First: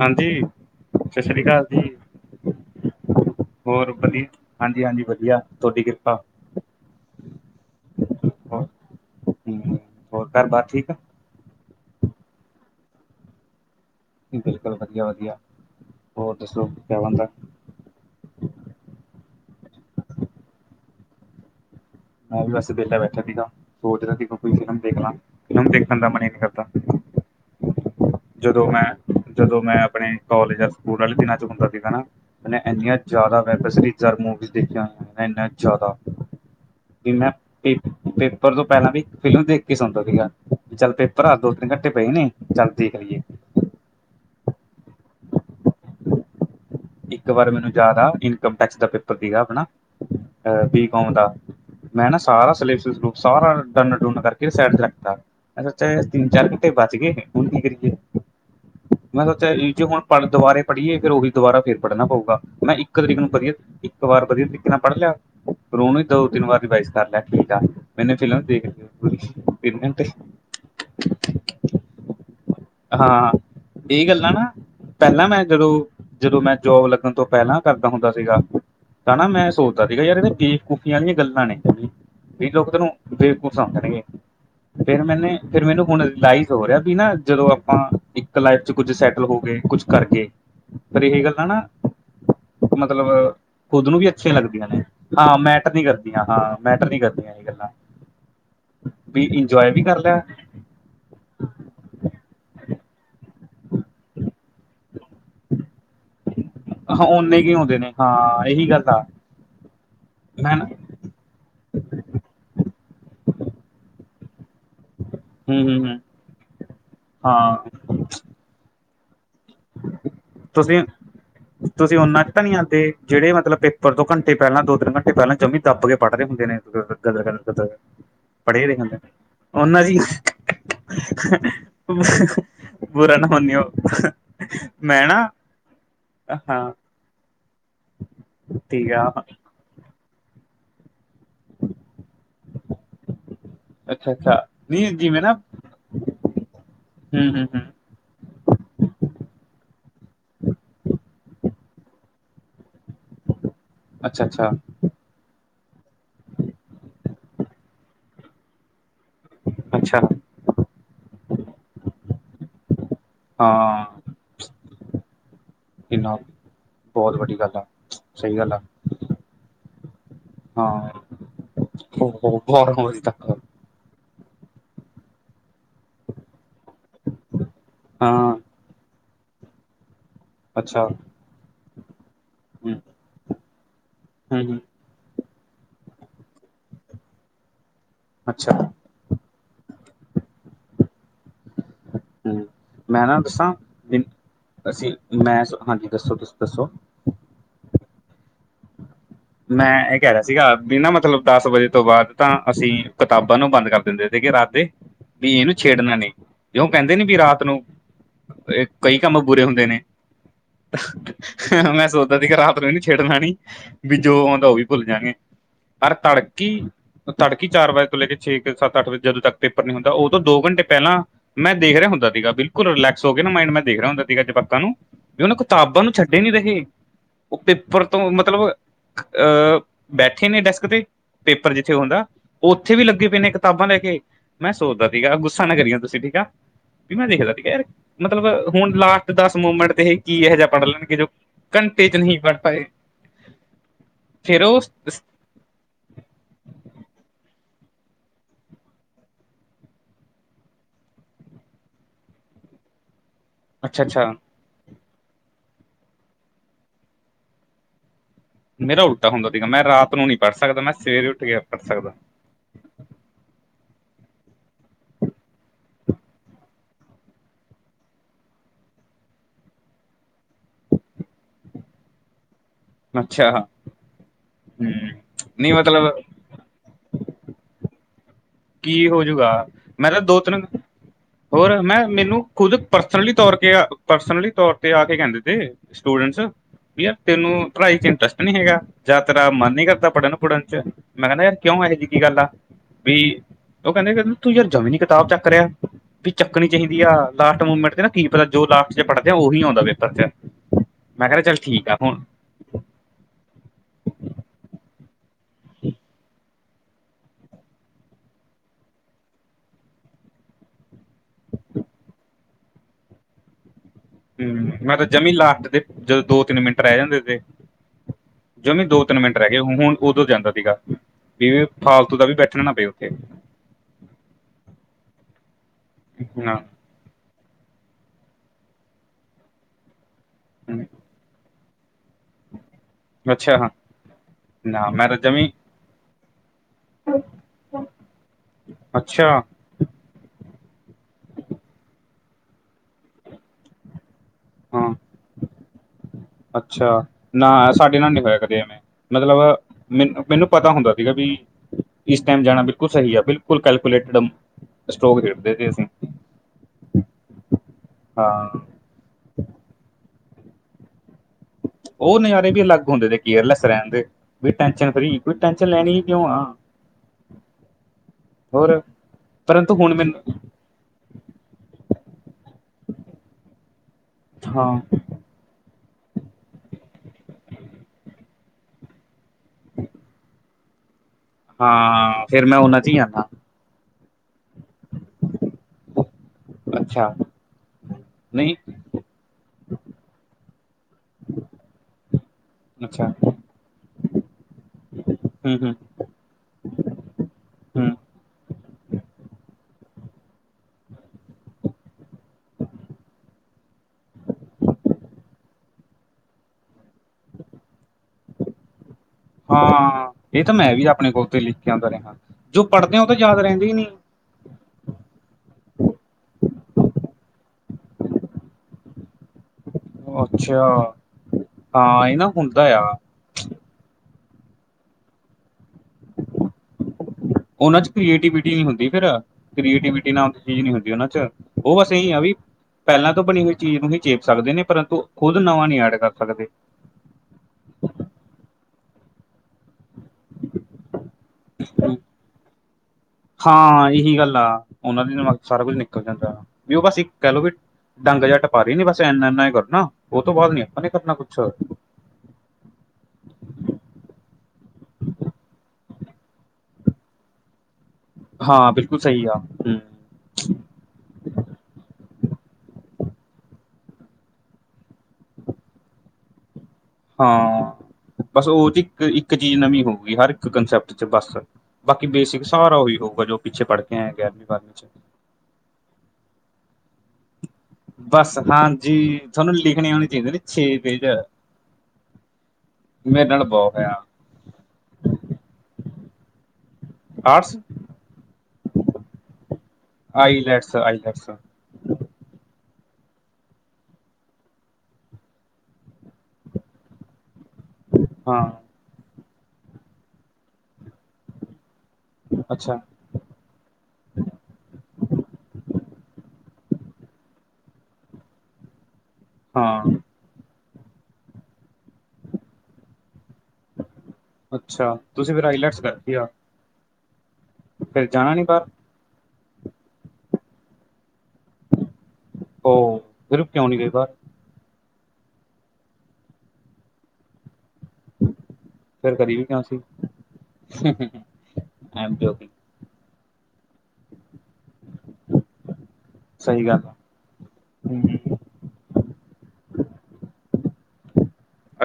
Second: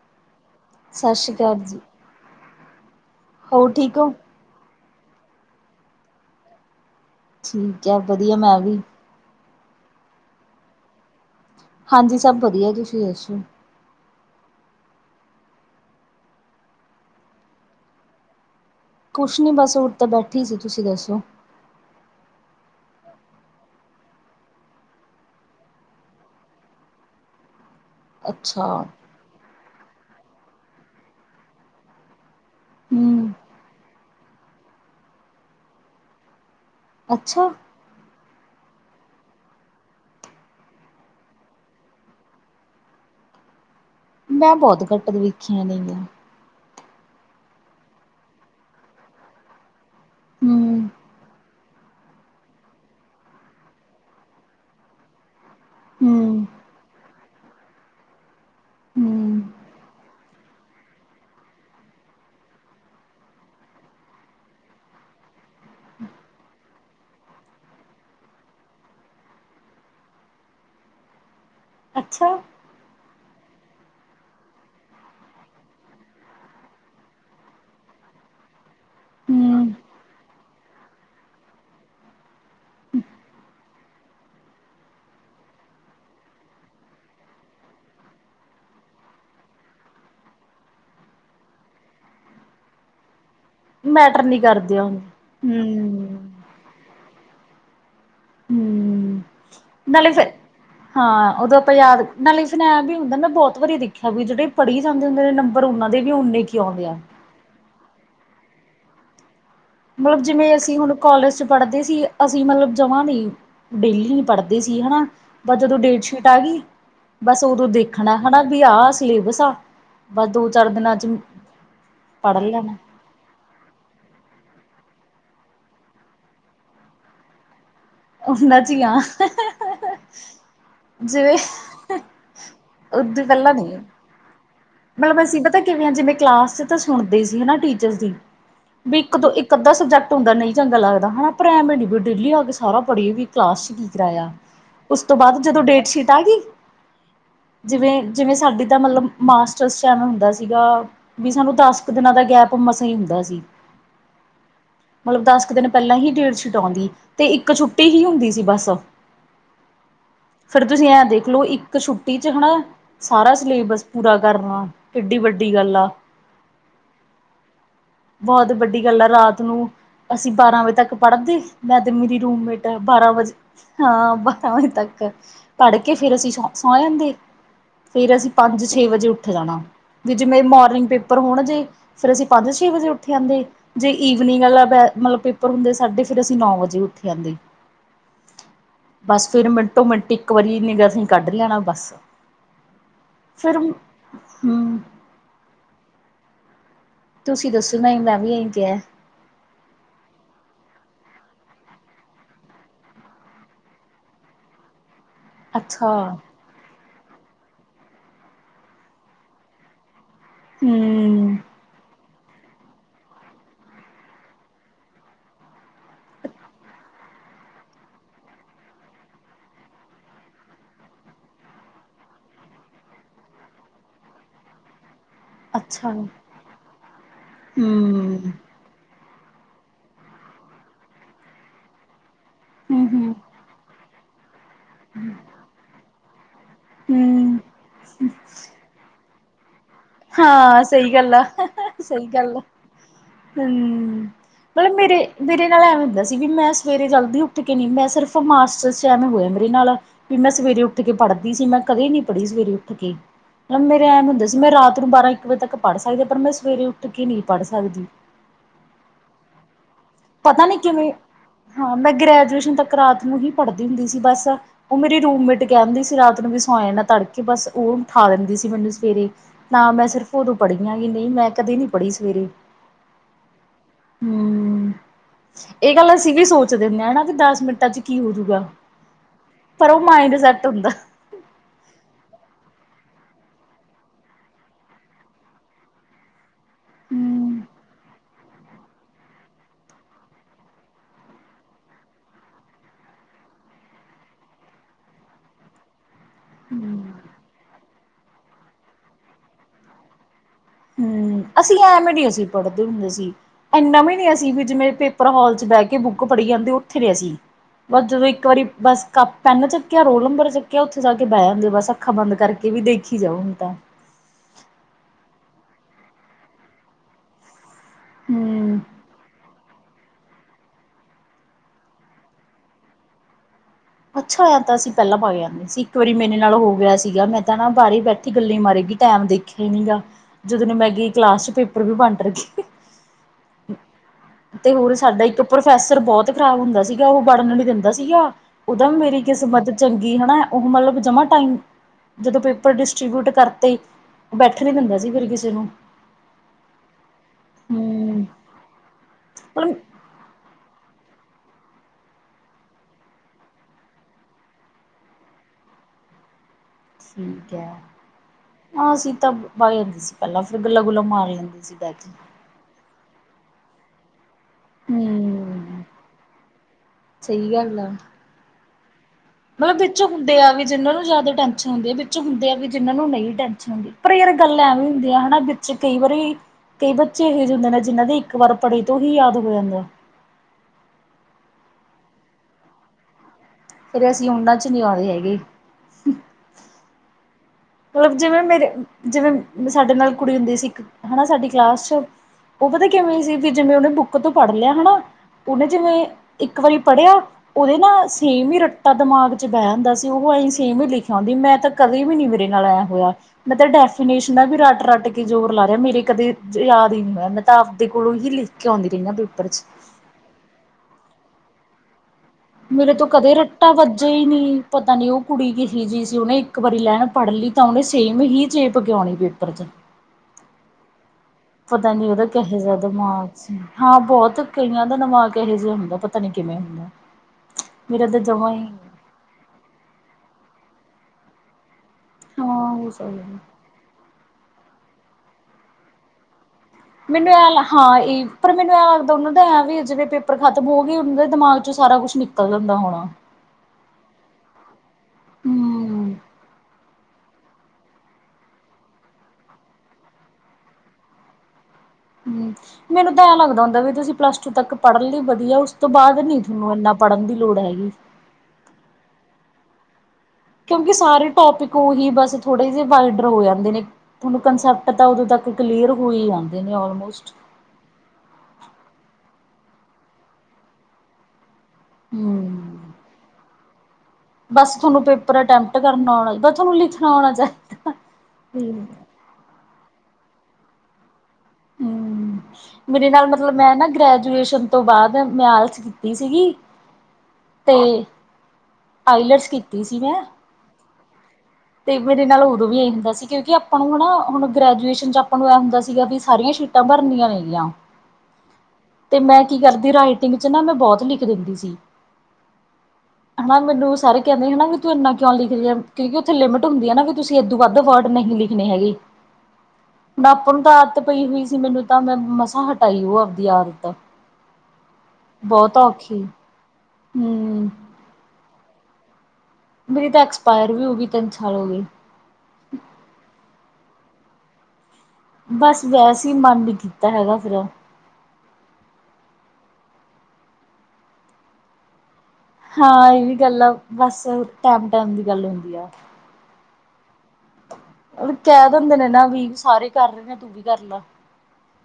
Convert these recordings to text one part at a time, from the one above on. ਹਾਂਜੀ। ਸਤਿ ਸ਼੍ਰੀ ਅਕਾਲ ਜੀ ਹੋਰ ਠੀਕ ਹੋ? ਵਧੀਆ ਹਾਂਜੀ ਹਾਂਜੀ ਵਧੀਆ ਤੁਹਾਡੀ ਕਿਰਪਾ। ਠੀਕ ਹੈ ਵਧੀਆ ਮੈਂ ਹੋਰ ਵੀ। ਹਮ ਹੋਰ ਘਰ ਬਾਹਰ ਠੀਕ ਆ? ਹਾਂਜੀ ਸਭ ਵਧੀਆ ਤੁਸੀਂ ਦੱਸੋ? ਬਿਲਕੁਲ ਵਧੀਆ, ਵਧੀਆ ਹੋਰ ਦੱਸੋ ਕਿਆ ਬੰਦਾ? ਕੁੱਛ ਨੀ ਬਸ ਉਰ ਤਾਂ ਬੈਠੀ ਸੀ ਤੁਸੀਂ ਦੱਸੋ? ਮੈਂ ਵੀ ਬਸ ਵੇਲਾ ਬੈਠਾ ਸੀਗਾ। ਸੋਚਦਾ ਕੋਈ ਫਿਲਮ ਦੇਖਲਾ ਫਿਲਮ ਦੇਖ ਦਾ ਮਨ ਨਹੀ ਕਰਦਾ। ਜਦੋਂ ਅੱਛਾ ਮੈਂ ਜਦੋਂ ਮੈਂ ਆਪਣੇ ਕੋਲਜ ਜਾਂ ਸਕੂਲ ਵਾਲੇ ਦਿਨਾਂ ਚ ਹੁੰਦਾ ਸੀਗਾ ਨਾ ਮੈਂ ਇੰਨੀਆਂ ਹੂੰ ਜ਼ਿਆਦਾ ਮੈ [unintelligible] ਅੱਛਾ ਪੇਪਰ ਤੋਂ ਪਹਿਲਾਂ ਵੀ ਫਿਲਮ ਦੇਖ ਕੇ ਸੋਂਦਾ ਸੀਗਾ ਚੱਲ ਪੇਪਰ ਆ ਦੋ ਤਿੰਨ ਘੰਟੇ ਪਏ ਨੇ ਚੱਲ ਦੇਖ ਲਈਏ। ਮੈਂ ਬਹੁਤ ਘੱਟ ਵੇਖੀਆਂ ਨੇ। ਇੱਕ ਵਾਰ ਮੈਨੂੰ ਯਾਦ ਆ ਇਨਕਮ ਟੈਕਸ ਦਾ ਪੇਪਰ ਸੀਗਾ ਆਪਣਾ ਹੂੰ ਬੀਕੋਮ ਦਾ। ਮੈਂ ਨਾ ਸਾਰਾ ਸਲੂ ਸਾਰਾ ਡੰਨ ਡੂਨ ਕਰਕੇ ਸਾਈਡ ਚ ਰੱਖਤਾ। ਅਗਰ ਤੇ ਤਿੰਨ ਹੂੰ ਚਾਰ ਘੰਟੇ ਬਚ ਗਏ ਹੁਨ ਕੀ ਕਰੀਏ? ਮੈਂ ਹੂੰ ਸੋਚਿਆ ਜੀ ਜੇ ਹੁਣ ਪੜ ਦੁਬਾਰੇ ਪੜ੍ਹੀਏ ਫੇਰ ਉਹੀ ਦੁਬਾਰਾ ਫੇਰ ਪੜ੍ਹਨਾ ਪਊਗਾ ਮੈਂ ਇੱਕ ਤਰੀਕ ਨੂੰ ਵਦੀਆ ਇੱਕ ਵਾਰ ਵਦੀਆ ਤਰੀਕੇ ਨਾਲ ਪੜ੍ਹ ਲਿਆ ਫੇਰ ਉਨੂੰ ਦੋ ਤਿੰਨ ਵਾਰ ਰਿਵਾਇਸ ਕਰ ਲਿਆ ਠੀਕ ਆ ਮੈਨੇ ਫਿਲਮ ਦੇਖ ਲਈ [unintelligible] ਅੱਛਾ। ਹਾਂ ਇਹੀ ਗੱਲਾਂ ਨਾ ਪਹਿਲਾਂ ਮੈਂ ਜਦੋਂ ਜਦੋਂ ਮੈਂ ਜੋਬ ਲੱਗਣ ਤੋਂ ਪਹਿਲਾਂ ਕਰਦਾ ਹੁੰਦਾ ਸੀਗਾ ਹਨਾ ਮੈਂ ਹੂੰ ਸੋਚਦਾ ਸੀਗਾ ਯਾਰ ਇਹਦੇ ਬੇਵਕੂਫੀਆਂ ਵਾਲੀਆਂ ਗੱਲਾਂ ਨੇ ਵੀ ਲੋਕ ਤੈਨੂੰ ਬੇਵਕੁਫ ਸਮਝਣਗੇ। ਫੇਰ ਮੈਨੇ ਫੇਰ ਮੈਨੂੰ ਹੁਣ ਰਿਲਾਈਜ਼ ਹੋ ਰਿਹਾ ਵੀ ਨਾ ਜਦੋਂ ਆਪਾਂ ਇੱਕ ਲਾਈਫ ਚ ਕੁੱਝ ਸੈਟਲ ਹੋ ਕੇ ਕੁੱਛ ਕਰਕੇ ਪਰ ਇਹ ਗੱਲਾਂ ਨਾ ਮਤਲਬ ਖੁਦ ਨੂੰ ਵੀ ਮੈਟਰ ਅੱਛੀਆਂ ਨੀ ਲੱਗਦੀਆਂ ਕਰਦੀਆਂ ਨੇ ਹੁਣ ਹਾਂ ਮੈਟਰ ਨੀ ਕਰਦੀਆਂ ਹੂੰ ਹਾਂ ਮੈਟਰ ਨੀ ਕਰਦੀਆਂ ਇਹ ਗੱਲਾਂ। ਹਮ ਵੀ ਇੰਜੋਏ ਵੀ ਕਰ ਨਾਲ ਲਿਆ ਫੇਰ ਹਾਂ ਉਦੋਂ ਤਾ ਯਾਦ ਨਾਲੇ ਫੇਰ ਐਂ ਵੀ ਹੁੰਦਾ ਨਾ ਬਹੁਤ ਵਾਰੀ ਦੇਖਿਆ ਵੀ ਜਿਹੜੇ ਪੜ੍ਹੀ ਜਾਂਦੇ ਹੁੰਦੇ ਨੇ ਨੰਬਰ ਉਹਨਾਂ ਦੇ ਵੀ ਉਨੇ ਹਾ ਓਨੇ ਕੀ ਹੁੰਦੇ ਨੇ ਹਾਂ ਇਹੀ ਗੱਲ ਆ। ਮਤਲਬ ਜਿਵੇਂ ਮੈਂ ਨਾ ਅਸੀਂ ਹੁਣ ਕਾਲਜ ਚ ਪੜ੍ਹਦੇ ਸੀ ਅਸੀਂ ਮਤਲਬ ਜਮਾਂ ਨਹੀਂ ਡੇਲੀ ਨਹੀਂ ਪੜ੍ਹਦੇ ਸੀ ਹਨਾ ਬਸ ਹੂੰ ਜਦੋਂ ਹੂੰ ਹੂੰ ਡੇਟਸ਼ੀਟ ਆ ਗਈ ਬਸ ਉਦੋਂ ਹਾਂ ਦੇਖਣਾ ਹਨਾ ਵੀ ਆਹ ਸਿਲੇਬਸ ਆ ਬਸ ਦੋ ਚਾਰ ਤੁਸੀਂ ਦਿਨਾਂ ਚ ਤੁਸੀਂ ਉਹਨਾਂ ਚ ਪੜ੍ਹ ਤਾਂ ਨਹੀਂ ਲੈਣਾ। ਆਉਂਦੇ ਜਿਹੜੇ ਮਤਲਬ ਪੇਪਰ ਤੋਂ ਘੰਟੇ ਪਹਿਲਾਂ ਦੋ ਤਿੰਨ ਘੰਟੇ ਪਹਿਲਾਂ ਜਮੀ ਦਬ ਕੇ ਪੜ੍ਹਦੇ ਹੂੰਦੇ ਨੇ [unintelligible] ਉਹਨਾਂ ਚ ਪੜ੍ਹੇ ਹੀ ਆ [unintelligible] ਓਨਾਂ ਜੀ ਜਿਵੇਂ ਬੁਰਾ ਉਦੋਂ ਨਾ ਪਹਿਲਾਂ ਮਨਯੋ ਨਹੀਂ ਮਤਲਬ ਅਸੀਂ ਪਤਾ ਕਿਵੇਂ ਹਾਂ ਜਿਵੇਂ ਕਲਾਸ ਚ ਹਾਂ ਤਾਂ ਸੁਣਦੇ ਸੀ ਹਨਾ ਟੀਚਰਜ਼ ਦੀ ਠੀਕ ਵੀ ਆ ਇੱਕ ਦੋ ਇੱਕ ਅੱਧਾ ਸਬਜੈਕਟ ਹੁੰਦਾ ਨਹੀਂ ਚੰਗਾ ਲੱਗਦਾ ਹੈ ਪਰ ਐਵੇ ਨੀ ਵੀ ਡੇਲੀ ਆ ਕੇ ਸਾਰਾ ਪੜ੍ਹੀਏ ਵੀ ਕਲਾਸ ਚ ਕੀ ਅੱਛਾ ਕਰਾਇਆ ਅੱਛਾ ਨਹੀਂ ਉਸ ਤੋਂ ਜਿਵੇਂ ਨਾ ਬਾਅਦ ਜਦੋਂ ਡੇਟਸ਼ੀਟ ਆ ਗਈ ਹੂੰ ਹੂੰ ਹੂੰ ਜਿਵੇਂ ਜਿਵੇਂ ਸਾਡੀ ਤਾਂ ਮਤਲਬ ਮਾਸਟਰਸ ਚ ਐਵੇ ਹੁੰਦਾ ਸੀਗਾ ਵੀ ਸਾਨੂੰ ਦਸ ਕੁ ਦਿਨਾਂ ਦਾ ਗੈਪ ਮਸਾਂ ਹੀ ਹੁੰਦਾ ਸੀ। ਅੱਛਾ- ਅੱਛਾ। ਮਤਲਬ ਦਸ ਕੁ ਦਿਨ ਪਹਿਲਾਂ ਹੀ ਡੇਟ ਸ਼ੀਟ ਆਉਂਦੀ ਤੇ ਇੱਕ ਛੁੱਟੀ ਹੀ ਹੁੰਦੀ ਸੀ ਬਸ ਅੱਛਾ ਫੇਿਰ ਤੁਸੀਂ ਐਂ ਦੇਖਲੋ ਇੱਕ ਛੁੱਟੀ ਚ ਹਨਾ ਸਾਰਾ ਸਿਲੇਬਸ ਹਾਂ ਪੂਰਾ ਕਰਨਾ ਕਿਡੀ ਵੱਡੀ ਗੱਲ ਆ ਕਿੰਨਾ ਬਹੁਤ ਵੱਡੀ ਗੱਲ ਆ। ਸਹੀ ਬਹੁਤ ਆ ਵੱਡੀ ਗੱਲ ਆ ਰਾਤ ਨੂੰ ਅਸੀਂ ਬਾਰਾਂ ਵਜੇ ਹਾਂ ਤੱਕ ਪੜ੍ਹਦੇ ਮੈਂ ਤੇ ਮੇਰੀ ਰੂਮੇਟ ਹੈ ਬਹੁਤ ਬਾਰਾਂ ਤੱਕ ਵਜੇ ਹਾਂ ਬਾਰਾਂ ਵਜੇ ਤੱਕ ਪੜ੍ਹ ਕੇ ਫੇਰ ਅਸੀਂ ਸ ਸੌ ਜਾਂਦੇ ਫੇਰ ਅਸੀਂ ਹਾਂ ਪੰਜ ਛੇ ਵਜੇ ਉੱਠੇ ਜਾਣਾ ਵੀ ਜਿਵੇਂ ਅੱਛਾ ਮੋਰਨਿੰਗ ਪੇਪ ਹੋਣ ਜੇ ਫੇਰ ਅਸੀਂ ਪੰਜ ਛੇ ਹੂੰ ਵਜੇ ਉੱਠੇ ਆਦੇੰ ਜੇ ਈਵਨਿੰਗ ਹੂੰ ਵਾਲਾ ਮਤਲਬ [unintelligible] ਹੁੰਦੇ ਸਾਡੇ ਫੇਰ ਅਸੀਂ ਨੌ ਵਜੇ ਉੱਠੇ ਆਉਂਦੇ। ਅੱਛਾ। ਬਸ ਫੇਰ ਮਿੰਟੋ ਮਿੰਟ ਇੱਕ ਵਾਰੀ ਅਸੀ ਕੱਢ ਲੈਣਾ ਬਸ ਮੈਂ ਨਾ ਦੱਸਾਂ ਫਿਰ ਹਮ ਅਸੀਂ ਮੈਂ ਹਾਂਜੀ ਦੱਸੋ ਤੁਸੀਂ ਦੱਸੋ? ਤੁਸੀਂ ਦੱਸੋ ਨਹੀ ਮੈਂ ਵੀ [unintelligible] ਕਿਹਾ ਮੈਂ ਇਹ ਕਹਿ ਰਿਹਾ ਸੀਗਾ ਵੀ ਨਾ ਮਤਲਬ ਦਸ ਵਜੇ ਤੋਂ ਬਾਅਦ ਤਾਂ ਅਸੀਂ ਕਿਤਾਬਾਂ ਨੂੰ ਬੰਦ ਕਰ ਦਿੰਦੇ ਸੀ ਕਿ [unintelligible] ਦੇ ਵੀ ਇਹਨੂੰ ਛੇਡਨਾ ਨਹੀਂ ਅੱਛਾ ਕਿਓ ਉਹ ਕਹਿੰਦੇ ਨੀ ਵੀ ਰਾਤ ਨੂੰ ਇਹ ਕਈ ਕੰਮ ਬੁਰੇ ਹੁੰਦੇ ਨੇ। ਹਮ ਮੈਂ ਸੋਚਦਾ ਸੀ ਕਿ ਰਾਤ ਨੂੰ ਨੀ ਛੇਡ ਨਾ ਨੀ ਜੋ ਆਉਂਦਾ ਉਹ ਵੀ ਭੁੱਲ ਜਾਗੇ। [unintelligible] ਤੜਕੀ ਚਾਰ ਵਜੇ ਤੋਂ ਲੈ ਕੇ ਛੇ ਸੱਤ ਅੱਠ ਵਜੇ ਜਦੋਂ ਤੱਕ ਪੇਪਰ ਨਹੀਂ ਹੁੰਦਾ ਉਹਦੋਂ ਦੋ ਘੰਟੇ ਪਹਿਲਾਂ ਮੈਂ ਦੇਖ ਰਿਹਾ ਹੁੰਦਾ ਸੀਗਾ ਬਿਲਕੁਲ ਰਿਲੈਕਸ ਹੋ ਗਏ ਨਾ ਮਾਇੰਡ ਮੈਂ ਦੇਖ ਰਿਹਾ ਹੁੰਦਾ ਸੀਗਾ ਜਵਾਕਕਾ ਨੂੰ ਵੀ ਉਹਨ ਕਿਤਾਬਾਂ ਅੱਛਾ ਨੂੰ ਹਮ ਛੱਡੇ ਨੀ ਰਹੇ ਉਹ ਪੇਪਰ ਤੋਂ ਮਤਲਬ ਅ ਬੈਠੇ ਨੇ ਡੈਸਕ ਤੇ ਪੇਪਰ ਜਿੱਥੇ ਹੁੰਦਾ ਉੱਥੇ ਵੀ ਹਮ ਲੱਗੇ ਹਮ ਪਏ ਨੇ ਇੱਕ ਕਿਤਾਬਾਂ ਲੈ ਕੇ ਮੈਂ ਸੋਚਦਾ ਠੀਕ ਆ ਗੁੱਸਾ ਨਾ ਕਰੀੀਆਂ ਤੁਸੀਂ ਠੀਕ ਆ ਵੀ ਮੈਂ ਦੇਖਦਾ ਹਮ ਯਾਰ ਮਤਲਬ ਹੁਣ ਲਾਸਟ ਦਸ ਮੂਮੈਂਟ ਤੇ ਹੀ ਕੀ ਇਹੋ ਜਿਹਾ ਹਾਂ ਪੜ੍ਹ ਸਹੀ ਲੈਣਗੇ ਜੋ ਗੱਲ ਆ ਘੰਟੇ ਚ ਸਹੀ ਨਹੀਂ ਗੱਲ ਪੜ੍ਹ ਆ ਪਾਏ ਹਮ ਫੇਰ ਉਹ ਮਤਲਬ ਮੇਰੇ ਮੇਰੇ ਨਾਲ ਐਵੇਂ ਹੁੰਦਾ ਸੀ ਵੀ ਮੈਂ ਸਵੇਰੇ ਜਲਦੀ ਉੱਠ ਕੇ ਨੀ ਮੈਂ ਸਿਰਫ ਮਾਸਟਰ ਚ ਐਵੇਂ ਹੋਇਆ ਮੇਰੇ ਨਾਲ ਵੀ ਮੈਂ ਸਵੇਰੇ ਉੱਠ ਕੇ ਪੜ੍ਹਦੀ ਸੀ ਮੈਂ ਕਦੇ ਨੀ ਪੜ੍ਹੀ ਸਵੇਰੇ ਉੱਠ ਕੇ ਮਤਲਬ ਅੱਛਾ ਮੇਰੇ ਐਮ ਅੱਛਾ ਹੁੰਦਾ ਸੀ ਮੈਂ ਰਾਤ ਨੂੰ ਬਾਰਾਂ ਇੱਕ ਵਜੇ ਤੱਕ ਪੜ੍ਹ ਸਕਦੀ ਪਰ ਮੈਂ ਸਵੇਰੇ ਉੱਠ ਕੇ ਨਹੀਂ ਪੜ੍ਹ ਸਕਦੀ। ਮੇਰਾ ਉਲਟਾ ਹੁੰਦਾ ਠੀ ਮੈਂ ਰਾਤ ਨੂੰ ਨਹੀਂੀ ਪੜ੍ਹ ਸਕਦਾ ਮੈਂ ਸਵੇਰੇ ਉੱਠ ਕੇ ਪੜ੍ਹ ਸਕਦਾ ੂਏਸ਼ਨੱਕ ਰਾਤ ਨੂੰ ਹੀ ਪੜ੍ਹਦੀ ਹੁੰਦੀ ਸੀ ਬਸ ਉਹ ਮੇਰੀ ਰੂਮੇਟ ਕਹਿੰਦੀ ਸੀ ਰਾਤ ਨੂੰ ਵੀ ਸੋਏ ਨਾਲ ਤੜਕੇ ਬਸ ਉਹ ਉਠਾ ਦਿੰਦੀ ਸੀ ਮੈਨੂੰ ਸਵੇਰੇ ਨਾ ਮੈਂ ਸਿਰਫ਼ ਉਦੋਂ ਪੜ੍ਹੀਆਂ ਗ ਨਹੀਂ ਮੈਂ ਕਦੇ ਨਹੀਂ ਪੜ੍ਹੀ ਸਵੇਰੇ ਅੱਛਾ ਹੂ ਹਮ ਇਹ ਗੱਲ ਅਸੀਂ ਵੀ ਸੋਚਦੇ ਹੁਣੇ ਹਾਂ, ਹੈਨਾ ਵੀ ਦਸ ਮਿੰਟਾਂ ਚ ਕੀ ਹੋਜੂਗਾ ਕੀ ਹੋਜੂਗਾ, ਪਰ ਉਹ ਮੈਂ ਤਾਂ ਮਾਇੰਡ ਦੋ ਤਿੰਨ ਸੈਟ ਹੁੰਦਾ। ਹੋਰ ਮੈਂ, ਮੈਨੂੰ ਖੁਦ ਪਰਸਨਲੀ ਤੌਰ ਤੇ, ਪਰਸਨਲੀ ਤੌਰ ਤੇ ਆ ਕੇ ਕਹਿੰਦੇ ਤੇ ਸਟੂਡੈਂਟਸ, ਵੀ ਯਾਰ ਤੈਨੂੰ ਪੜ੍ਹਾਈ ਚ ਇੰਟਰਸਟ ਨਹੀਂ ਹੈਗਾ ਯਾਰ ਤੇਰਾ ਮਨ ਨਹੀਂ ਕਰਦਾ, ਪੜ੍ਹਨ ਪੜਨ ਚ, ਮੈਂ ਕਹਿੰਦਾ ਯਾਰ ਕਿਉਂ ਇਹੋ ਜਿਹੀ ਕੀ ਗੱਲ ਆ ਵੀ ਉਹ ਕਹਿੰਦੇ ਕਹਿੰਦੇ ਤੂੰ ਯਾਰ ਜਮੀ ਨੀ ਕਿਤਾਬ ਚੱਕ ਰਿਹਾ, ਵੀ ਚੱਕਣੀ ਚਾਹੀਦੀ ਆ ਹੂੰ ਲਾਸਟ ਮੂਮੈਂਟ ਨਾ ਕੀ ਪਤਾ ਜੋ ਲਾਸਟ ਚ ਪੜਦੇ ਆ, ਉਹੀ ਆਉਂਦਾ ਪੇਪਰ ਚ ਮੈਂ ਕਹਿੰਦਾ ਹੂ, ਚੱਲ ਅਸੀਂ ਠੀਕ ਆ ਐਵੇ ਹੁਣ ਡ ਅਸੀਂ ਪੜ੍ਹਦੇ ਹੁੰਦੇ ਸੀ ਇੰਨਾ ਵੀ ਨ ਅਸੀਂ ਵੀ ਜਿਵੇਂ ਪੇਪਰ ਹਾਲ ਚ ਬਹਿ ਕੇ, ਬੁੱਕ ਪੜ੍ਹੀ ਜਾਂਦੇ, ਉੱਥੇ ਨੇ ਅਸੀਂ ਬਸ ਜਦੋਂ ਇੱਕ ਵਾਰੀ ਬਸ ਕੱਪ ਪੈਨ ਚੱਕਿਆ, ਰੋਲ ਨੰਬਰ ਚੱਕਿਆ, ਉੱਥੇ ਜਾ ਕੇ ਬਹਿ ਜਾਂਦੇ ਬਸ ਅੱਖਾਂ ਬੰਦ ਕਰਕੇ, ਵੀ ਦੇਖੀ ਜਾਓ ਹੁਣ ਤਾਂ ਹੂ, ਮੈਂ ਤਾਂ ਜਮੀ ਲਾਸਟ ਦੇ ਜਦੋਂ ਦੋ ਤਿੰਨ ਮਿੰਟ ਰਹਿ ਜਾਂਦੇ ਤੇ ਜੋ ਵੀ ਦੋ ਤਿੰਨ ਮਿੰਟ ਰਹਿ ਗਏ, ਹੁਣ ਉਦੋਂ ਜਾਂਦਾ ਸੀਗਾ, ਵੀ ਫਾਲਤੂ ਦਾ ਵੀ ਬੈਠਣਾ ਨਾ ਪਏ ਉੱਥੇ ਅੱਛਾ ਆ ਤਾਂ ਅਸੀਂ ਪਹਿਲਾਂ ਪਾ ਕੇ ਜਾਂਦੇ ਸੀ, ਇੱਕ ਵਾਰੀ ਮੇਰੇ ਨਾਲ ਹਾਂ ਹੋ ਗਿਆ ਸੀਗਾ ਮੈਂ ਤਾਂ ਨਾ ਬਾਹਰ ਬੈਠੀ ਗੱਲੀ ਮਾਰੀ ਗਈ, ਟੈਮ ਦੇਖਿਆ ਹੀ ਨੀਗਾ, ਜਦੋਂ ਨੂੰ ਹਮ, ਮੈਂ ਗਈ ਕਲਾਸ ਚ ਪੇਪ ਪੇਪਰ ਵੰਡ ਰਹੇ ਸੀ ਅੱਛਾ ਹਾਂ ਵੰਡ, ਤੇ ਨਾ ਹੋਰ ਮੈਂ ਤਾਂ ਸਾਡਾ ਇੱਕੱ ਜਮੀ ਪ੍ਰੋ ਪ੍ਰੋਫੈਸਰ ਬਹੁਤ ਖ਼ਰਾਬ ਹੁੰਦਾ ਸੀਗਾ, ਉਹ ਵੜਨ ਨੀ ਦਿੰਦਾ ਸੀਗਾ, ਉਹਦਾ ਵੀ ਮੇਰੀ ਅੱਛਾ ਕਿਸਮਦ ਚੰਗੀ, ਹੈਨਾ ਉਹ ਮਤਲਬ ਜਮਾ ਟਾਈਮ, ਜਦੋਂ ਪੇਪਰ ਡਿਸਟਰੀਬਿਊਟ ਕਰਤੇ ਬੈਠਣ ਨੀ ਹਾਂ ਦਿੰਦਾ ਸੀ, ਫਿਰ ਕਿਸੇ ਨੂੰ ਅੱਛਾ, ਨਾ ਸਾਡੇ ਨਾਲ ਹੂੰ ਨੀ ਹੋਇਆ ਕਦੇ ਐਵੇਂ, ਮਤਲਬ ਮਨ ਮੈਨੂੰ ਪਤਾ ਹੁੰਦਾ ਸੀਗਾ, ਵੀ ਇਸ ਟਾਈਮ ਜਾਣਾ ਬਿਲਕੁਲ ਸਹੀ ਆ, ਬਿਲਕੁਲ ਕੈਲਕੂਲੇਟ ਸਟੋਕ ਖੇਡਦੇ ਸੀ ਅਸੀਂ ਠੀਕ ਹੈ ਹਾਂ ਹਾਂ, ਸੀਤਾ ਬਾਈ ਹੁੰਦੀ ਸੀ ਪਹਿਲਾਂ, ਫਿਰ ਗੱਲਾਂ ਗੁੱਲਾਂ ਮਾਰ ਜਾਂਦੀ ਸੀ ਬਹਿ ਕੇ ਉਹ ਨਜ਼ਾਰੇ ਵੀ ਅਲੱਗ ਹੁੰਦੇ ਕੇਅਰਲੈਸ ਰਹਿਣ ਦੇ, ਵੀ ਟੈਨਸ਼ਨ ਫ੍ਰੀ, ਕੋਈ ਟੈਨਸ਼ਨ ਹੂੰ ਲੈਣੀ ਕਿਉਂ ਆ ਸਹੀ ਗੱਲ ਆ ਹੋਰ ਪਰੰਤੂ ਮਤਲਬ ਹੁਣ ਵਿੱਚ ਮੈਨੂੰ ਹੁੰਦੇ ਆ ਵੀ ਜਿਹਨਾਂ ਨੂੰ ਜ਼ਿਆਦਾ ਟੈਂਨਸ਼ਨ ਹੁੰਦੀ, ਵਿੱਚ ਹੁੰਦੇ ਆ ਵੀ ਜਿਹਨਾਂ ਨੂੰ ਨਹੀਂ ਟੈਨਸ਼ਨ ਹੁੰਦੀ, ਪਰ ਯਾਰ ਗੱਲ ਹਾਂ ਐਵੇ ਹੁੰਦੀ ਆ ਹੈਾ ਕਈ ਵਾਰੀ ਕਈ ਬੱਚੇ ਇਹੋ ਜਿਹੇ ਹੁੰਦੇ ਨੇ, ਜਿਹਨਾਂ ਦੇ ਇੱਕ ਵਾਰ ਪੜ੍ਹੇ ਤੋਂ ਹੀ ਯਾਦ ਹੋ ਜਾਂਦੇ ਆ ਹਾਂ, ਫੇਰ ਮੈਂ ਉਹਨਾਂ ਚ ਹੀ ਆਨਾ ਫੇਰ ਅਸੀਂ, ਉਹਨਾਂ ਚ ਨਹੀਂ ਆਉਂਦੇ ਹੈਗੇ ਅੱਛਾ ਮਤਲਬ ਜਿਵੇਂ ਨਹੀਂ ਮੇਰੇ ਜਿਵੇਂ ਸਾਡੇ ਨਾਲ ਕੁੜੀ ਹੁੰਦੀ ਸੀ ਇੱਕ, ਹੈਨਾ ਸਾਡੀ ਕਲਾਸ ਚ ਉਹ ਪਤਾ ਅੱਛਾ ਕਿਵੇਂ ਸੀ, ਵੀ ਜਿਵੇਂ ਉਹਨੇ ਬੁੱਕ ਤੋਂ ਪੜ੍ਹ ਲਿਆ ਹੈਨਾ, ਹੂੰ ਉਹਨੇ ਹੂੰ ਜਿਵੇਂ ਇੱਕ ਵਾਰੀ ਪੜ੍ਹਿਆ ਉਹਦੇ ਹੂੰ ਨਾ ਸੇਮ ਹੀ ਰੱਟਾ ਦਿਮਾਗ ਚ ਬਹਿ ਹੁੰਦਾ ਸੀ, ਉਹ ਅਸੀਂ ਸੇਮ ਹੀ ਲਿਖਿਆ ਆਂਦੀ, ਮੈਂ ਤਾਂ ਕਦੇ ਵੀ ਨੀ ਵੀਰੇ ਨਾਲ ਐ ਹੋਇਆ ਮੈਂ ਤਾਂ ਡੈਫੀਨੇਸ਼ਨਾਂ ਵੀ ਰੱਟ ਰੱਟ ਕੇ ਜ਼ੋਰ ਲਾ ਰਿਹਾ, ਮੇਰੇ ਕਦੇ ਯਾਦ ਹੀ ਹੋਇਆ, ਮੈਂ ਤਾਂ ਆਪਦੇ ਕੋਲੋਂ ਹੀ ਲਿਖ ਕਿਉਂ ਰਹਿੰਦਾ ਹਾਂ, ਇਹ ਤਾਂ ਮੈਂ ਵੀ ਆਪਣੇ ਕੋਲ ਤੇ ਲਿਖ ਆਉਂਦਾ ਰਿਹਾ ਜੋ ਮੇਰੇ ਪੜ੍ਹਦੇ ਆ ਤੋਂ ਉਹ ਤਾਂ ਕਦੇ ਯਾਦ ਰਹਿੰਦੇ ਰੱਟਾ ਵੱਜਿਆ ਨਹੀਂ ਹੀ ਨਹੀਂ ਪਤਾ ਨੀ ਉਹ ਕੁੜੀ ਕਿਵੇਂ ਜਿਹੀ ਸੀ, ਉਹਨੇ ਇੱਕ ਵਾਰੀ ਲੈਣ ਪੜ੍ਹ ਲਈ, ਤਾਂ ਉਹਨੇ ਸੇਮ ਹੀ ਚੇਪ ਕੇਉਣੀ ਪੇਪਰ ਚ ਅੱਛਾ ਪਤਾ ਨੀ ਹਾਂ ਇਹ ਉਹਦਾ, ਨਾ ਕਹੇੇ ਹੁੰਦਾ ਜਯਾ ਆ ਦਿਮਾਗ ਹਾਂ ਬਹੁਤ ਕਈਆਂ ਦਾ ਦਿਮਾਗ ਇਹੋ ਜਿਹਾ ਹੁੰਦਾ, ਪਤਾ ਨੀ ਕਿਵੇਂ ਹੁੰਦਾ ਉਹਨਾਂ ਚ ਮੇਰਾ ਤਾਂ ਜਮਾ ਕ੍ਰੀਏਟਵਿਟੀ ਹੀ ਨਹੀਂ ਹੁੰਦੀ ਫਿਰ, ਕ੍ਰੀਏਟੀਵਿਟੀ ਨਾਲ ਚੀਜ਼ ਨ ਹੁੰਦੀ ਉਹਨਾਂ ਚ ਉਹ ਬਸ ਇਹੀ ਆ, ਵੀ ਹਾਂ ਹੋ ਪਹਿਲਾਂ ਤੋਂ ਸਕਦਾ ਬਣੀ ਹੋਈ ਚੀਜ਼ ਨੂੰ ਹੀ ਚੇਪ ਸਕਦੇ ਨੇ, ਪਰੰਤੂ ਖੁਦ ਨਵਾਂ ਨੀ ਐਡ ਕਰ ਸਕਦੇ। ਮੈਨੂੰ ਐ ਹਾਂ, ਇਹ ਪਰ ਮੈਨੂੰ ਐਂ ਲੱਗਦਾ ਉਹਨਾਂ ਦਾ, ਐ ਵੀ ਜਿਵੇ ਪੇਪਰ ਖਤਮ ਹੋ ਗਏ ਦੇ। ਦਿਮਾਗ ਚੋਂ ਸਾਰਾ ਕੁੱਛ ਨਿਕਲ ਜਾਂਦਾ ਹੋਣਾ। ਹਾਂ ਇਹੀ ਗੱਲ ਆ, ਉਹਨਾਂ ਦੇ ਦਿਮਾਗ ਸਾਰਾ ਕੁਝ ਨਿਕਲ ਹੂੰ ਜਾਂਦਾ, ਵੀ ਉਹ ਬਸ ਇੱਕ ਕਹਿ ਲਓ ਵੀ ਡੰਗ ਜਿਹਾ ਟਪਾ ਰਹੀ ਸੀ, ਬਸ ਇੰਨਾ- ਇਨਾ ਕਰਨਾ ਉਹ ਤੋਂ ਬਾਅਦ ਨੀ ਆਪਾਂ ਨੇ ਕਰਨਾ ਕੁਛ। ਹੂੰ। ਮੈਨੂੰ ਤਾਂ ਐਂ ਲੱਗਦਾ ਹੁੰਦਾ ਵੀ ਤੁਸੀਂ ਪਲੱਸ ਟੂ ਤੱਕ ਪੜਨ ਲਈ ਵਧੀਆ, ਉਸ ਤੋਂ ਬਾਅਦ ਨੀ ਤੁਹਾਨੂੰ ਇੰਨਾ ਪੜਨ ਦੀ ਲੋੜ ਹੈਗੀ। ਹਾਂ, ਬਿਲਕੁਲ ਸਹੀ ਆ ਹੂੰ। ਕਿਉਂਕਿ ਸਾਰੇ ਟੋਪਿਕ ਉਹੀ ਬਸ, ਥੋੜੇ ਜਿਹੇ ਵਾਈਡਰ ਹੋ ਜਾਂਦੇ ਨੇ। ਤੁਾਨੂੰ ਕੰਸੈਪਟ ਤਾਂ ਉਦੋਂ ਤੱਕ ਕਲੀਅਰ, ਹੋਈ ਹੀ ਆਦੇ ਨੇ ਆਲਮੋਸਟ। ਹਾਂ ਬਸ ਉਹ ਚ ਇੱਕ- ਇੱਕ ਚੀਜ਼ ਨਵੀਂ ਹੋਊਗੀ। ਹਰ ਇੱਕ ਕੰਸੈਪਟ ਚ ਬਸ। ਬਾਕੀ ਬੇਸਿਕ ਸਾਰਾ ਹੂੰ ਉਹੀ ਹੋਊਗਾ, ਜੋ ਪਿੱਛੇ ਪੜ ਕੇ ਆਏ ਗਿਆਰਵੀਂ ਬਾਰਵੀਂ ਬਸ ਚ ਤੁਹਾਨੂੰ ਪੇਪਰ ਅਟਟ ਕਰਨਾ ਆਣਾ ਚ ਬਸ ਤੁਹਾਨੂੰ ਲਿਖਣਾ ਚਾਹੀਦਾ। ਬਸ ਹਾਂਜੀ, ਤੁਹਾਨੂੰ ਲਿਖਣੀ ਹੋਉਣੀ ਚਾਹੀਦੀ ਛੇ ਪੇਜ। ਹੂੰ, ਮੇਰੇ ਨਾਲ ਮਤਲਬ ਮੈਂ ਨਾ ਗ੍ਰਹਿ- ਤੋਂ ਬਾਅਦ ਮੈ ਆਲਸ ਕੀਤੀ ਸੀਗੀ। ਆਰਟਸ ਤੇ ਆਈਲਟਸ ਕੀਤੀ ਸੀ ਮੈਂ, ਈ ਲੈਟ, ਆਈ ਲੈਟਸ। ਤੇ ਮੇਰੇ ਨਾਲ ਉਦੋਂ ਵੀ ਇਹ ਹੁੰਦਾ ਸੀ, ਕਿਉਂਕਿ ਆਪਾਂ ਨੂੰ ਹਨਾ, ਹੁਣ ਗ੍ਰੈਜੂਏਸ਼ਨ ਚ ਆਪਾਂ ਨੂੰ ਇਹ ਹੁੰਦਾ ਸੀਗਾ ਵੀ ਸਾਰੀਆਂ ਛੁੀਆਂ ਟਬਰਦੀਆਂ ਨਹੀਂ। ਇਆਂ ਹਾਂ ਤੇ ਮੈਂ ਕੀ ਕਰਦੀ ਰਾਈਟਿੰਗ ਚ ਨਾ ਮੈਂ ਬਹੁਤ ਲਿਖ ਦਿੰਦੀ ਸੀ। ਅੱਛਾ। ਹਨਾ ਮੈਨੂੰ ਸਾਰੇ ਕਹਿੰਦੇ ਹਨਾ, ਵੀ ਤੂੰ ਇੰਨਾ ਕਿਉਂ ਲਿਖਦੇ ਹੈ। ਕਿਉਂਕਿ ਉੱਥੇ ਲਿਮਿਟ ਹੁੰਦੀ ਹੈ ਨਾ, ਵੀ ਤੁਸੀਂ ਇਦੋਂ ਵਾਧੁ ਵਰਡ ਨਹੀਂ ਲਿਖਣੀ ਹੈਗੇ। ਹਾਂ। ਨਾ ਆਪ ਨੂੰ ਤਾਂ ਆਦਤ ਪਈ ਹੋਈ ਸੀ। ਮੈਨੂੰ ਤਾਂ ਮੈਂ ਮਸਾਂ ਹਟਾਈ ਉਹ ਆਪਦੀ ਆਦਤ। ਅੱਛਾ ਤੁਸੀਂ ਫਿਰ ਬਹੁਤ ਆਈਲੈਟਸ ਔਖੀ ਹੂੰ। ਫੇਰ ਜਾਣਾ ਨੀ ਬਾਹਰ? ਮੇਰੀ ਤਾਂ ਐਕਸਪਾਇਰ ਵੀ ਹੋ ਗਈ, ਤਿੰਨ ਸਾਲ ਹੋ ਗਏ। ਉਹ, ਫੇਰੁ ਕਿਉਂ ਨੀ ਗਈ ਬਾਹਾਰ? ਬਸ ਵੈਸੇ ਹੀ ਮਨ ਨੀ ਕੀਤਾ ਹੈਗਾ ਫੇਰ। ਫੇਰ ਕਰੀ ਵੀ ਕਿਉ ਸੀ? [unintelligible] ਹਾਂ ਇਹ ਵੀ ਗੱਲ ਆ, ਬਸ ਟੈਮ- ਟੈਮ ਦੀ ਗੱਲ ਹੁੰਦੀ ਆ। ਸਹੀ ਗੱਲ ਹੈ। ਉਹ ਕਹਿ ਦਿੰਦੇ ਨੇ ਨਾ, ਵੀ ਸਾਰੇ ਕਰ ਰਹੇ ਨੇ ਤੂੰ ਵੀ ਕਰ ਲਾ।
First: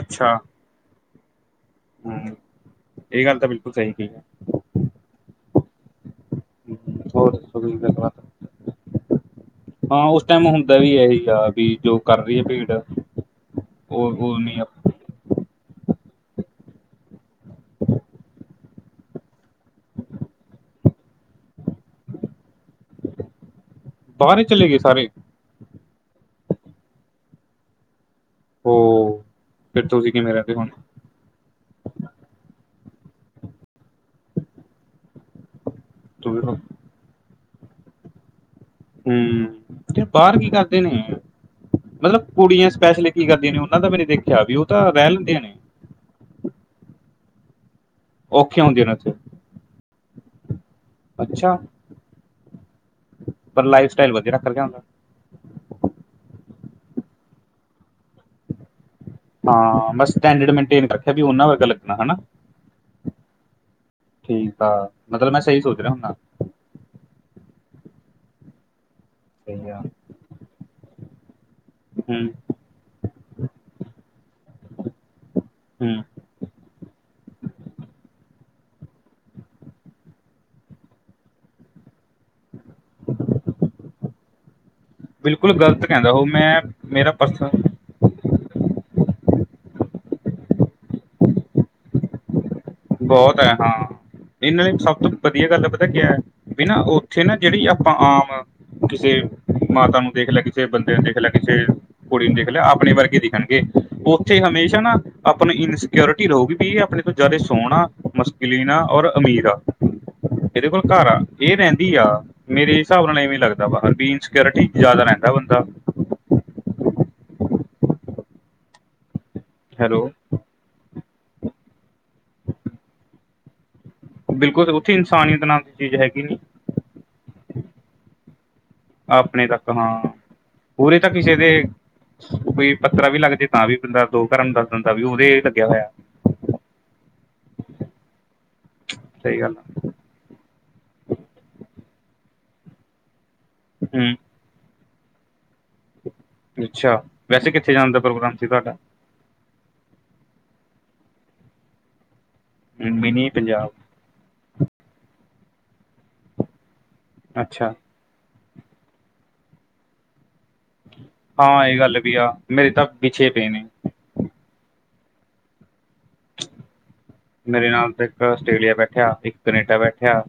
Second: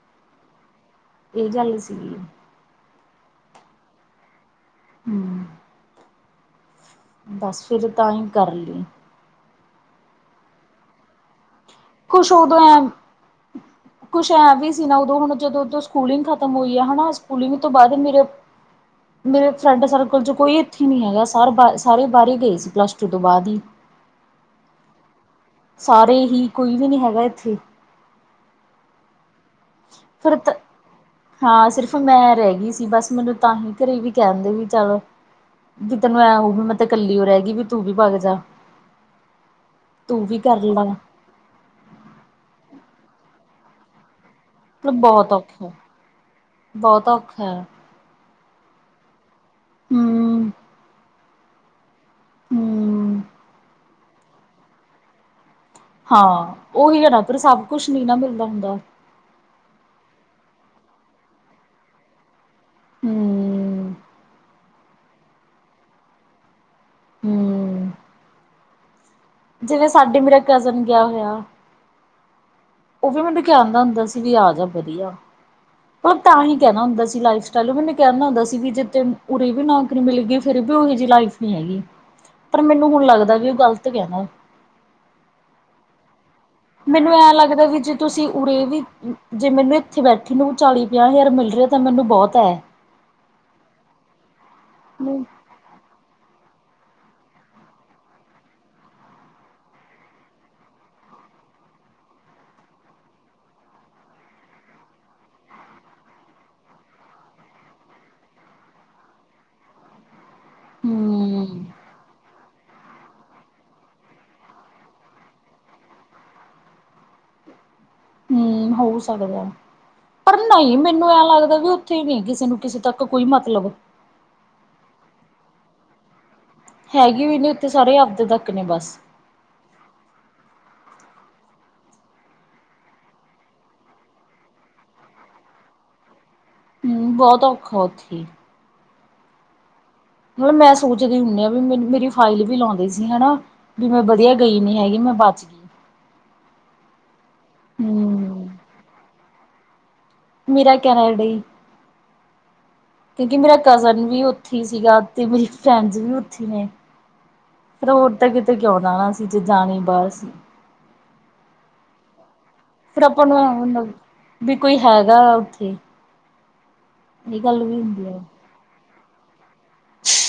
ਅੱਛਾ। ਇਹ ਜਾਂੱਲ ਸੀ। ਹੂੰ, ਇਹ ਗੱਲ ਤਾਂ ਬਿਲਕੁਲ ਸਹੀ ਕਹੀ ਹੈ। [inaudible] ਹੋਰ ਬਸ ਕੋਈ ਫਿਰ ਗੱਲ ਤਾਂ ਬਾਤ? ਹੀ ਕਰ ਲਈ ਹਾਂ ਉਸ ਟਾਈਮ ਹੁੰਦਾ ਵੀ ਇਹੀ ਆ। ਵੀ ਜੋ ਕਰ ਕੁਛ ਰਹੀ ਹੈ ਉਦੋਂ ਭੇੜ ਐ ਉਹ- ਉਹ ਨੀ। ਜੀ ਨਾ ਉਦੋਂ ਹੁਣ, ਜਦੋਂ ਸਕੂਲਿੰਗ ਖਤਮ ਹੋਈ ਆ ਹਨਾ ਸਕੂਲਿੰਗ ਤੋਂ ਬਾਅਦ ਮੇਰੇ, ਮੇਰੇ ਫਰੈਂਡ ਸਰਕਲ ਤੋਂ ਕੋਈ ਇੱਥੇ ਨਹੀਂ ਹੈਗਾ। ਸਾਰ ਬ ਸਾਰੇ ਬਾਹਰ ਗਏ ਸੀ ਪਲੱਸ ਟੂ ਤੋਂ ਬਾਅਦ ਹੀ। ਬਾਹਾਰੇ ਚਲੇ ਗਏ ਸਾਰੇ? ਸਾਰੇ ਹੀ, ਕੋਈ ਵੀ ਨੀ ਹੈਗਾ ਇੱਥੇ। ਉਹ, ਫੇਰ ਤੁਸੀਂ ਕਿਵੇਂ ਫਿਰ ਤ ਰਹਿੰਦੇ ਹੁਣੇ। ਹਾਂ ਸਿਰਫ਼ ਮੈਂ ਰਹਿ ਗਈ ਸੀ ਬਸ, ਮੈਨੂੰ ਤਾਂਹੀ ਘਰੇ ਵੀ ਕਹਿਣ ਦੇ ਵੀ ਚੱਲ, ਵੀ ਤੈਨੂੰ ਐਂ ਉਹ ਹੂੰ ਵੀ, ਮੈਂ ਕੱਲੀ ਰਹਿ ਗਈ ਵੀ ਤੂੰ ਵੀ ਬਾਹਰ ਜਾ। ਹੂੰ, ਤੇ ਤੂੰ ਬਾਹਰ ਵੀ ਕੀ ਕਰ ਕਰਦੇ ਲਾ ਨੇ? ਮਤਲਬ ਕੁੜੀਆਂ ਸਪੈਸ਼ਲੀ ਕੀ ਕਰਦੀਆਂ ਨੇ, ਉਹਨਾਂ ਦਾ ਮੈ ਨੀ ਦੇਖਿਆ ਵੀ ਉਹ। ਤਾਂ ਮਤਲਬ ਰਹਿ ਬਹੁਤ ਲੈਂਦੀਆਂ ਨੇ ਔਖਾ ਬਹੁਤ ਔਖਾ ਹੈ। ਔਖੀਆਂ ਹੁੰਦੀਆਂ ਨਾੱਥੇ। ਹਮ। ਅੱਛਾ ਹੂੰ ਪਰ ਲਾਈਫ ਸਟਾਈਲ ਵਧੀਆ ਰੱਖ ਗਿਆ ਹੁੰਦਾ ਹਾਂ ਉਹੀ ਹੈ ਨਾ ਉੱਧਰ ਸਭ ਕੁਛ ਨੀ ਨਾ ਮਿਲਦਾ ਹੁੰਦਾ ਹਾਂ ਬਸ ਸਟੈਂਡਡ ਮਨਟਨ ਰੱਖਿਆ ਵੀ ਉਹਨਾਂ ਵਰਗਾ ਲੱਗਣਾ ਹਨਾ ਠੀਕ ਆ ਮਤਲਬ ਮੈਂ ਸਹੀ ਸੋਚ ਰਿਹਾ ਹੁੰਦਾ ਹਮ। ਸਹੀ ਆ ਜਿਵੇਂ ਸਾਡੇ ਮੇਰਾ ਕਜ਼ਨ ਗਿਆ ਹੋਇਆ। ਹਮ। ਉਹ ਵੀ ਮੈਨੂੰ ਕਹਿਦਾ ਹੁੰਦਾ ਸੀ ਵੀ ਆ ਜਾ ਵਧੀਆ। ਹੂੰ ਮਤਲਬ ਤਾਂ ਹੀ ਕਹਿਣਾ ਹੁੰਦਾ ਸੀ ਲਾਈਫ ਸਟਾਈਲ ਮੈਨੂੰ ਕਹਿਦਾ ਹੁੰਦਾ ਸੀ ਵੀ ਜੇ ਉਰੇ ਵੀ ਨਾ। ਮਿਗੀਈ ਫੇਰ ਵੀ ਉਹੋ ਜਿਹੀ ਲਾਈਫ ਨੀ ਹੈਗੀ ਪਰ ਮੈਨੂੰ ਹੁਣ ਲੱਗਦਾ ਵੀ ਉਹ ਗਲਤ ਕ ਨਾ ਬਿਲਕੁਲ ਗਲਤ ਕਹਿੰਦਾ ਉਹ ਮੈਂ। ਮੇਰਾ ਮੈਨੂੰ ਐਂ ਪਰਸਨ ਲੱਗਦਾ ਵੀ ਜ ਤੁਸੀਂ ਉਰੇ ਵੀ, ਜੇ ਮੈਨੂੰ ਇੱਥੇ ਬੈਠੇ ਨੂੰ ਚਾਲੀ, ਪੰਜਾਹ-ਹਜ਼ਾਰ ਮਿਲ ਰਿਹਾ ਤਾਂ ਮੈਨੂੰ ਬਹੁਤ ਹੈ। ਬਹੁਤ ਹੈ ਹਾਂ। ਇਹਨਾਂ ਨੇ ਸਭ ਤੋਂ ਹਮ ਵਧੀਆ ਗੱਲ ਪਤਾ ਕਿਆ ਏ ਬੀ ਨਾਂ ਉੱਥੇ ਨਾ, ਜਿਹੜੀ ਆਪਾਂ ਆਮ ਕਿਸੇ ਮਾਤਾ ਨੂੰ ਦੇਖਲਿਆ, ਕਿਸੇ ਬੰਦੇ ਨੂੰ ਦੇਖਲਿਆ, ਕਿਸੇ ਕੁੜੀ ਨੂੰ ਦੇਖਲਿਆ ਆਪਣੇ ਵਰਗੇ ਦਿਖਣਗੇ, ਉੱਥੇ ਹਮੇਸ਼ਾ ਨਾ ਆਪਣੀ ਇਨਸੀਕਿਓਰ ਕੀ ਰੋ‌ਵੀਪੀ ਆ ਇਹ ਆਪਣੇ ਤੋਂ ਜ਼ਿਆਦੇ ਸੋਹਣਾ, ਮਸਕਿਲੀਨਾ ਔਰ ਅਮੀਰ ਆ। ਇਹਦੇ ਕੋਲ ਘਰ ਆ ਇਹ ਰਹਿੰਦੀ ਆ, ਮੇਰੇ ਹਿਸਾਬ ਨਾਲ ਇਵੇਂ ਲੱਗਦਾ ਬੀਨਸ ਸੀਕਿਓਰਟੀ ਜਿਆਦਾ ਰਹਿੰਦਾ ਬੰਦਾ। ਹਮ ਹੋ ਸਕਦਾ। ਹੈਲੋ। ਪਰ ਨਹੀਂ ਮੈਨੂੰ ਐ ਲੱਗਦਾ ਵੀ ਉੱਥੇ ਹੀ ਨਹੀਂ ਕਿਸੇ ਨੂੰ ਕਿਸੇ ਤੱਕ ਕੋਈ ਮਤਲਬ। ਉਹ ਬਿਲਕੁਲ ਉੱਥੇ ਇਨਸਾਨੀਤ ਨਾਲ ਦੀ ਚੀਜ਼ ਹੈਗੀ ਨੀ। ਹੈਗੀ ਵੀ ਨਹੀਂ ਉੱਥੇ ਸਾਰੇ ਆਪਦੇ ਤੱਕ ਨੇ ਬਸ। ਆਪਣੇ ਤੱਕ ਹਾਂ ਪੂਰੇ ਤਾਂ ਕਿਸੇ ਦੇ। ਕੋਈ ਪੱਤਰ ਵੀ ਲੱਗ ਜਾ ਤਾਂ ਵੀ ਬੰਦਾ ਦੋ ਘਰਾਂ ਨੂੰ ਦੱਸ ਦਦਾ ਵੀ ਉਹਦੇ ਲੱਗਿਆ ਹੋਇਆ। ਹਮ ਬਹੁਤ ਔਖਾ ਉੱਥੇ। ਸਹੀ ਗੱਲ ਆ। ਮਤਲਬ ਮੈਂ ਸੋਚਦੀ ਹੁੰਦੀ ਆਾਂ ਵੀ ਮੈਨੂੰ ਮੇਰੀ ਫਾਈਲ ਵੀ ਲਾਉਂਦੇ ਸੀ ਹਨਾ ਵੀ ਮੈਂ ਹੂੰ ਵਧੀਆ। ਗਈ ਨਹੀਂ ਹੈਗੀ ਮੈਂ ਬਚ ਗਈ। ਅੱਛਾ ਵੈਸੇ ਕਿੱਥੇ ਜਾਣ ਦਾ ਪ੍ਰੋਗਰਾਮ ਸੀ ਹਮ ਤੁਹਾਡਾ। ਮੇਰਾ ਕੈਨੇਡਾ ਹੀ। ਮਿਨੀ ਕਿਉਂਕਿ ਮੇਰਾ ਪੰਜਾਬ ਕਜ਼ਨ ਵੀ ਉੱਥੇ ਸੀਗਾ ਤੇ ਮੇਰੀ ਫਰੈਂਡਸ ਵੀ ਉੱਥੇ ਨੇ। ਅੱਛਾ। ਹੋਰ ਤਾਂ ਕਿਤੇ ਕਿਉਂ ਨਾ, ਅਸੀ ਜੇ ਜਾਣੀ ਬਸ। ਹਾਂ ਇਹ ਗੱਲ ਵੀ ਆ, ਮੇਰੇ ਤਾਂ ਫਿਰ ਆਪਾਂ ਪਿਛੇ ਨੂੰ ਪਏ ਨੇ। ਮਤਲਬ ਵੀ ਕੋਈ ਹੈਗਾ, ਉੱਥੇ। ਇਹ ਗੱਲ ਮੇਰੇ ਵੀ ਨਾਲ ਤਾ ਹੁੰਦੀ ਆ ਇੱਕ ਆਸਟ੍ਰੇਲੀਆ ਬੈਠਿਆ, ਇੱਕ ਕਨੇਡਾ ਬੈਠਿਆ।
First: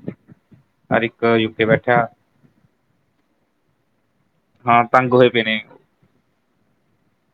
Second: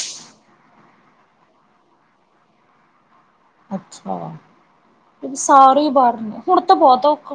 ਅਰ ਇੱਕ ਯੁਕੇ ਬੈਠਿਆ। ਅੱਛਾ! ਹਾਂ ਤੰਗ ਹੋਏ ਹੁਨ ਪਏ ਨੇ ਸਾਰੇ ਹੀ ਬਾਹਰ ਨੇ, ਹੁਣ ਤਾਂ ਬਹੁਤ ਔਖਾ